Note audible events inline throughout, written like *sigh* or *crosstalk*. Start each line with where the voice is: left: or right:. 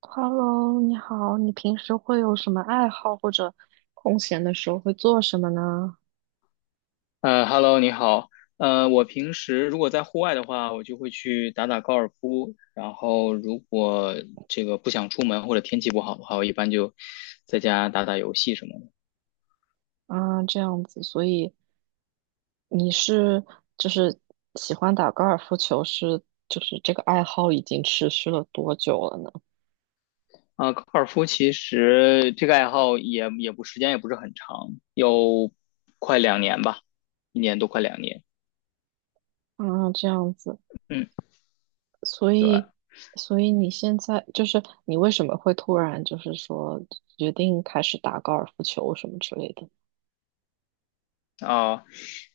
right: Hello，你好，你平时会有什么爱好，或者空闲的时候会做什么呢？
left: Hello，你好。我平时如果在户外的话，我就会去打打高尔夫。然后，如果这个不想出门或者天气不好的话，我一般就在家打打游戏什么的。
right: 啊，这样子，所以你是就是喜欢打高尔夫球是，就是这个爱好已经持续了多久了呢？
left: 啊，高尔夫其实这个爱好也不时间也不是很长，有快两年吧，一年多快两年。
right: 啊，这样子，
left: 嗯，
right: 所
left: 对。
right: 以所以你现在你为什么会突然就是说决定开始打高尔夫球什么之类的？
left: 啊，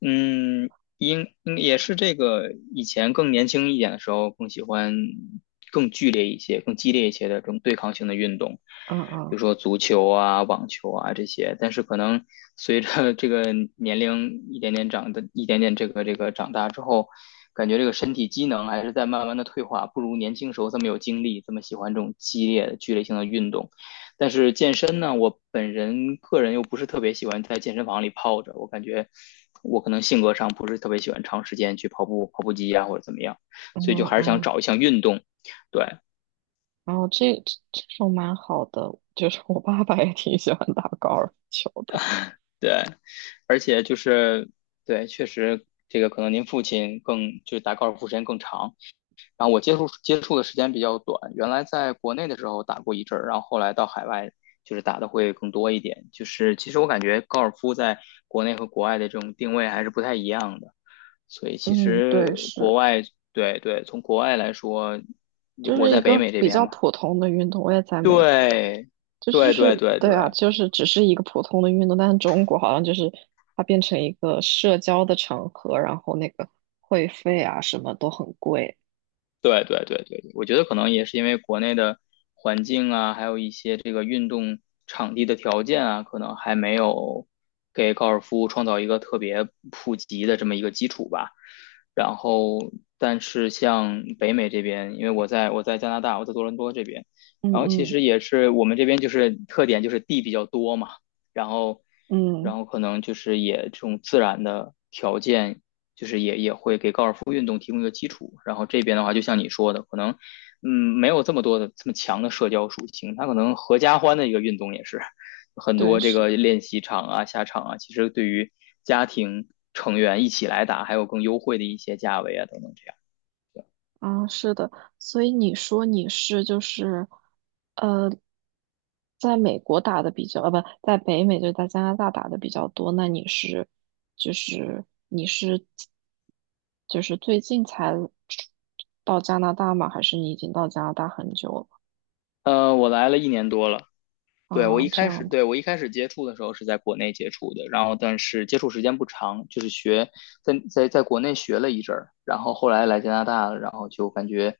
left: 嗯，应也是这个以前更年轻一点的时候，更喜欢更剧烈一些、更激烈一些的这种对抗性的运动，
right: 嗯
left: 比
right: 嗯。
left: 如说足球啊、网球啊这些。但是可能随着这个年龄一点点长的、一点点这个长大之后，感觉这个身体机能还是在慢慢的退化，不如年轻时候这么有精力，这么喜欢这种激烈的、剧烈性的运动。但是健身呢，我本人个人又不是特别喜欢在健身房里泡着，我感觉我可能性格上不是特别喜欢长时间去跑步、跑步机呀、或者怎么样，
right: 嗯
left: 所以就还是想
right: 嗯。
left: 找一项运动。对
right: 然后这种蛮好的，就是我爸爸也挺喜欢打高尔夫球的。
left: 对，而且就是对，确实这个可能您父亲更就是打高尔夫时间更长，然后我接触接触的时间比较短，原来在国内的时候打过一阵儿，然后后来到海外。就是打的会更多一点，就是其实我感觉高尔夫在国内和国外的这种定位还是不太一样的。所以其
right: 嗯，
left: 实
right: 对，是，
left: 国外，对对，从国外来说，
right: 就
left: 我
right: 是一
left: 在北
right: 个
left: 美这
right: 比
left: 边
right: 较
left: 嘛，
right: 普通的运动。我也在美国，
left: 对，
right: 就是就
left: 对对
right: 是，
left: 对对
right: 对啊，就是只是一个普通的运动，但是中国好像就是它变成一个社交的场合，然后那个会费啊什么都很贵。
left: 对对对对，我觉得可能也是因为国内的环境啊，还有一些这个运动场地的条件啊，可能还没有给高尔夫创造一个特别普及的这么一个基础吧。然后，但是像北美这边，因为我在加拿大，我在多伦多这边，
right: 嗯
left: 然后其
right: 嗯。
left: 实也是我们这边就是特点就是地比较多嘛。然后，然
right: 嗯，
left: 后可能就是也这种自然的条件，就是也会给高尔夫运动提供一个基础。然后这边的话，就像你说的，可能嗯没有这么多的这么强的社交属性，它可能合家欢的一个运动也是很
right: 对，
left: 多这个
right: 是。
left: 练习场啊、下场啊，其实对于家庭成员一起来打，还有更优惠的一些价位啊等等这样。
right: 啊，是的，所以你说你是就是，呃，在美国打的比较，不，在北美就在加拿大打的比较多。那你是，就是你是，就是最近才到加拿大吗？还是你已经到加拿大很久了？
left: 我来了一年多了，对，我一
right: 啊，这
left: 开始，
right: 样。
left: 对，我一开始接触的时候是在国内接触的，然后但是接触时间不长，就是在国内学了一阵儿，然后后来来加拿大了，然后就感觉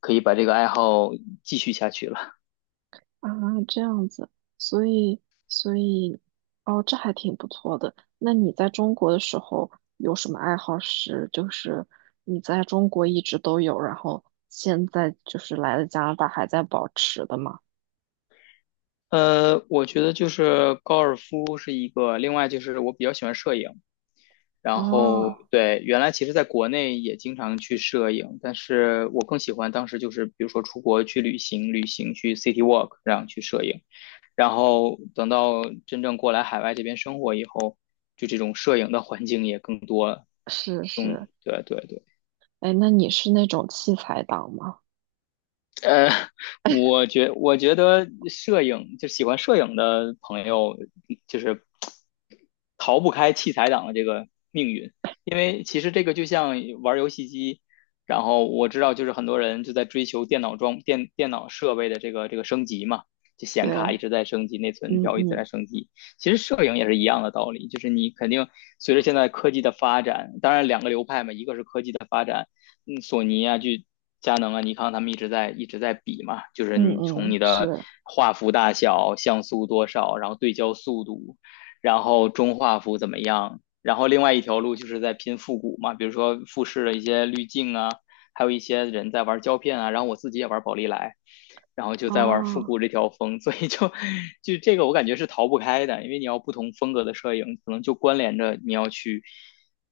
left: 可以把这个爱好继续下去了。
right: 啊，这样子，所以所以，哦，这还挺不错的。那你在中国的时候有什么爱好是，就是你在中国一直都有，然后现在就是来了加拿大还在保持的吗？
left: *laughs* 我觉得就是高尔夫是一个，另外就是我比较喜欢摄影，然后
right: 啊，
left: 对，原来其实在国内也经常去摄影，但是我更喜欢当时就是比如说出国去旅行，旅行去 city walk，然后去摄影。然后等到真正过来海外这边生活以后，就这种摄影的环境也更多了。
right: 是
left: 嗯，
right: 是。
left: 对对对。
right: 哎，那你是那种器材党吗？
left: 呃，我觉得摄影就喜欢摄影的朋友，就是逃不开器材党的这个命运，因为其实这个就像玩游戏机，然后我知道就是很多人就在追求电脑装电脑设备的这个升级嘛，就显
right: 对，
left: 卡一直在升级，内存
right: 嗯
left: 条一直
right: 嗯。
left: 在升级。其实摄影也是一样的道理，就是你肯定随着现在科技的发展，当然两个流派嘛，一个是科技的发展。索尼啊，就佳能啊、尼康他们一直在比嘛，就是
right: 嗯
left: 你从你
right: 嗯，
left: 的
right: 是，
left: 画幅大小、像素多少，然后对焦速度，然后中画幅怎么样，然后另外一条路就是在拼复古嘛，比如说富士的一些滤镜啊，还有一些人在玩胶片啊，然后我自己也玩宝丽来。然后就在玩复
right: 啊。
left: 古这条风，所以就这个我感觉是逃不开的，因为你要不同风格的摄影，可能就关联着你要去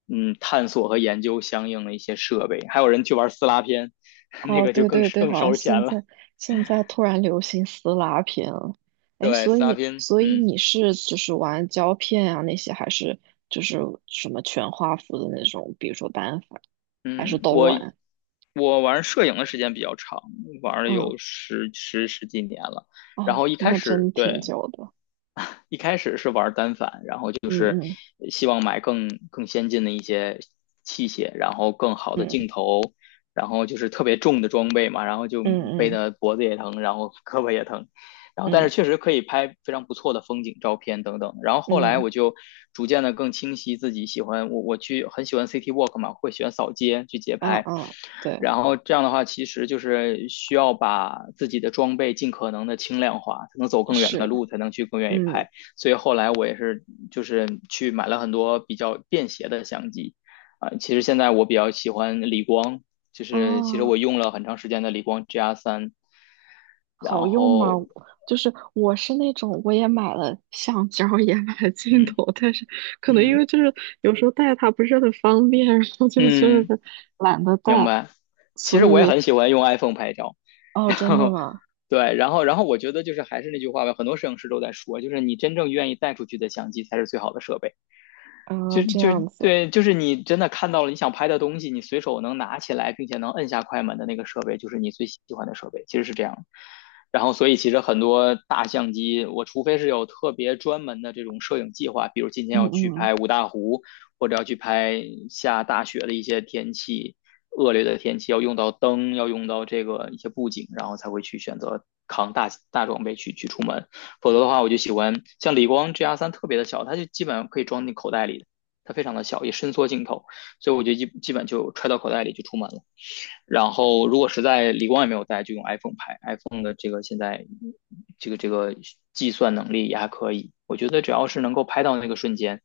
left: 探索和研究相应的一些设备，还有人去玩撕拉片，*laughs* 那
right: 哦，
left: 个就
right: 对
left: 更
right: 对对，
left: 更
right: 好像
left: 烧
right: 现
left: 钱了。
right: 在现在突然流行撕拉片了。哎，
left: 对，
right: 所
left: 撕拉
right: 以
left: 片，
right: 所以
left: 嗯
right: 你是玩胶片啊那些，还是就是什么全画幅的那种，比如说单反，还是
left: 嗯，
right: 都
left: 我
right: 玩？
left: 我玩摄影的时间比较长，玩了
right: 嗯，
left: 有十几年了。然
right: 哦，
left: 后一开
right: 那
left: 始
right: 真挺
left: 对，
right: 久的。
left: *laughs* 一开始是玩单反，
right: 嗯嗯。
left: 希望买更先进的一些器械，然后更好的
right: 嗯
left: 镜头，然后就是特别重的装备嘛，然后就
right: 嗯。
left: 背
right: 嗯
left: 的脖子也疼，然后胳膊也疼，然后但
right: 嗯。
left: 是确实可以拍非常不错的风景照片等等。然后后来
right: 嗯。
left: 我就逐渐的更清晰自己喜欢我去很喜欢 city walk 嘛，会喜欢扫街去街
right: 啊啊，
left: 拍，
right: 嗯对，
left: 然后这样的话其实就是需要把自己的装备尽可能的轻量化，才能走更远的
right: 是。
left: 路，才能去更愿意
right: 嗯。
left: 拍。所以后来我也是就是去买了很多比较便携的相机啊、其实现在我比较喜欢理光，就
right: 啊。
left: 是其实我用了很长时间的理光 GR 三，然
right: 好用吗？
left: 后
right: 就是我是那种，我也买了橡胶，也买了镜
left: 嗯
right: 头，但是可能因为
left: 嗯
right: 有时候带它不是很方便，*laughs* 然后就是
left: 嗯，
right: 懒得带，
left: 明白。其实
right: 所
left: 我也
right: 以。
left: 很喜欢用 iPhone 拍照，
right: 哦，
left: 然
right: 真的
left: 后
right: 吗？
left: 对，然后我觉得就是还是那句话吧，很多摄影师都在说，就是你真正愿意带出去的相机才是最好的设备。
right: 啊，
left: 就
right: 这
left: 就
right: 样子。
left: 对，就是你真的看到了你想拍的东西，你随手能拿起来，并且能摁下快门的那个设备，就是你最喜欢的设备，其实是这样。然后，所以其实很多大相机，我除非是有特别专门的这种摄影计划，比如今天
right: 嗯
left: 要去
right: 嗯。
left: 拍五大湖，或者要去拍下大雪的一些天气，恶劣的天气，要用到灯，要用到这个一些布景，然后才会去选择扛大装备去出门。否则的话，我就喜欢像理光 GR 三特别的小，它就基本上可以装进口袋里的。它非常的小，也伸缩镜头，所以我就基本就揣到口袋里就出门了。然后如果实在理光也没有带，就用 iPhone 拍。iPhone 的这个现在这个计算能力也还可以，我觉得只要是能够拍到那个瞬间，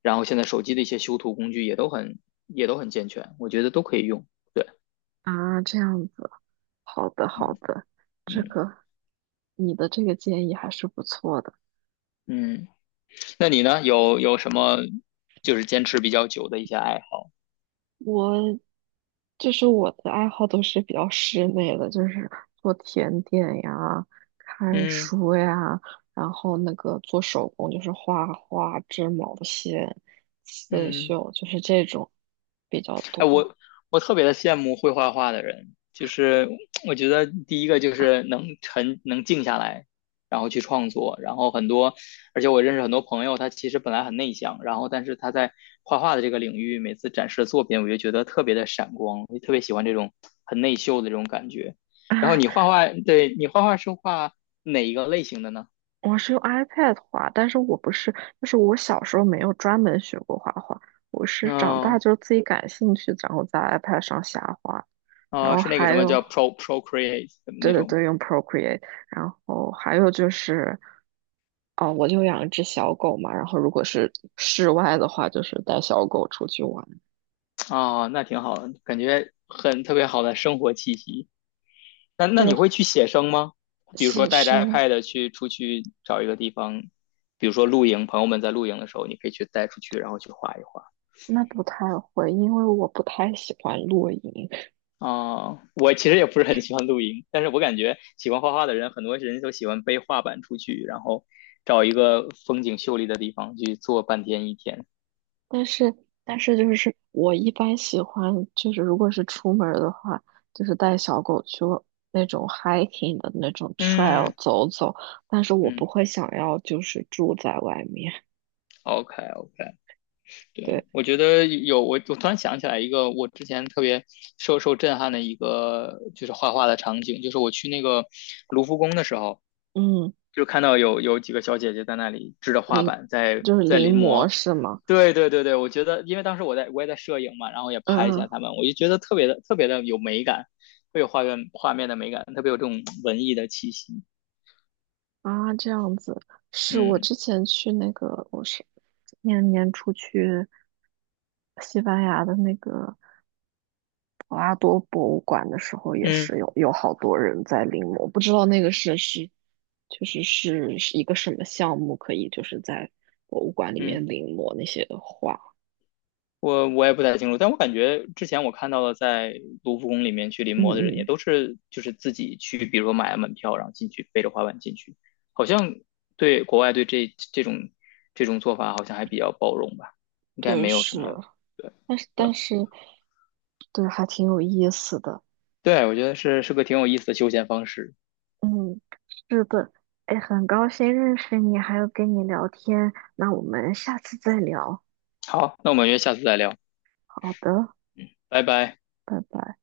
left: 然后现在手机的一些修图工具也都很健全，我觉得都可以用。
right: 啊，这样子，好的好
left: 嗯
right: 的，这
left: 嗯
right: 个你的这个建议还是不错的。
left: 嗯，那你呢？有什么就是坚持比较久的一些爱好？
right: 我我的爱好都是比较室内的，就是做甜点呀、看
left: 嗯
right: 书呀，然后那个做手工，就是画画、织毛线、刺
left: 嗯。
right: 绣，就是这种比较多。
left: 我我特别的羡慕会画画的人，就是我觉得第一个就是能静下来，然后去创作，然后很多，而且我认识很多朋友，他其实本来很内向，然后但是他在画画的这个领域，每次展示的作品，我就觉得特别的闪光，我就特别喜欢这种很内秀的这种感觉。然后你画
right: *laughs*
left: 画，对你画画是画哪一个类型的呢？
right: 我是用 iPad 画，但是我不是，就是我小时候没有专门学过画画，我是长大
left: 嗯，
right: 就是自己感兴趣，然后在 iPad 上瞎画。然后
left: 是那个
right: 还
left: 什么
right: 有，
left: 叫 Procreate 的
right: 对
left: 那
right: 对
left: 种吗？
right: 对，用 Procreate，然后还有就是，哦，我就养一只小狗嘛，然后如果是室外的话，就是带小狗出去玩。
left: 哦，那挺好的，感觉很特别好的生活气息。那你
right: 对，
left: 会去写生吗？比如说
right: 写
left: 带着
right: 生
left: iPad 去出去找一个地方，比如说露营，朋友们在露营的时候，你可以去带出去，然后去画一画。
right: 那不太会，因为我不太喜欢露营，
left: 哦，我其实也不是很喜欢露营，但是我感觉喜欢画画的人，很多人都喜欢背画板出去，然后找一个风景秀丽的地方去坐半天一天。
right: 但是就是我一般喜欢就是如果是出门儿的话，就是带小狗去那种 hiking 的那种 trail
left: 嗯
right: 走走，但是我不
left: 嗯
right: 会想要就是住在外面。
left: ，OK OK。对，
right: 对。
left: 我觉得我突然想起来一个我之前特别受震撼的一个就是画画的场景，就是我去那个卢浮宫的时候，
right: 嗯。
left: 就看到有几个小姐姐在那里支着画
right: 临，
left: 板在
right: 就是
left: 在临
right: 临摹
left: 摹。
right: 是吗？
left: 对对对对，我觉得因为当时我也在摄影嘛，然后也拍一
right: 嗯
left: 下
right: 嗯。
left: 他们，我就觉得特别的特别的有美感，特别有画面画面的美感，特别有这种文艺的气息。
right: 啊，这样子。是我
left: 嗯
right: 之前去那个，我是年年初去西班牙的那个博拉多博物馆的时候，也
left: 嗯
right: 是有好多人在临摹，不知道那个是就是是一个什么项目，可以就是在博物馆里面
left: 嗯。
right: 临摹那些画。
left: 我也不太清楚，但我感觉之前我看到了在卢浮宫里面去临
right: 嗯
left: 摹的人，也
right: 嗯，
left: 都是就是自己去，比如说买了门票，然后进去背着滑板进去，好像对国外对这种做法好像还比较包容吧，应该
right: 对，
left: 没有什
right: 是。
left: 么。对
right: 但是
left: 对
right: 但是对，还挺有意思的。
left: 对，我觉得是个挺有意思的休闲方式。
right: 嗯，是的，哎，很高兴认识你，还有跟你聊天，那我们下次再聊。
left: 好，那我们约下次再聊，
right: 好的，
left: 拜拜。
right: 拜拜。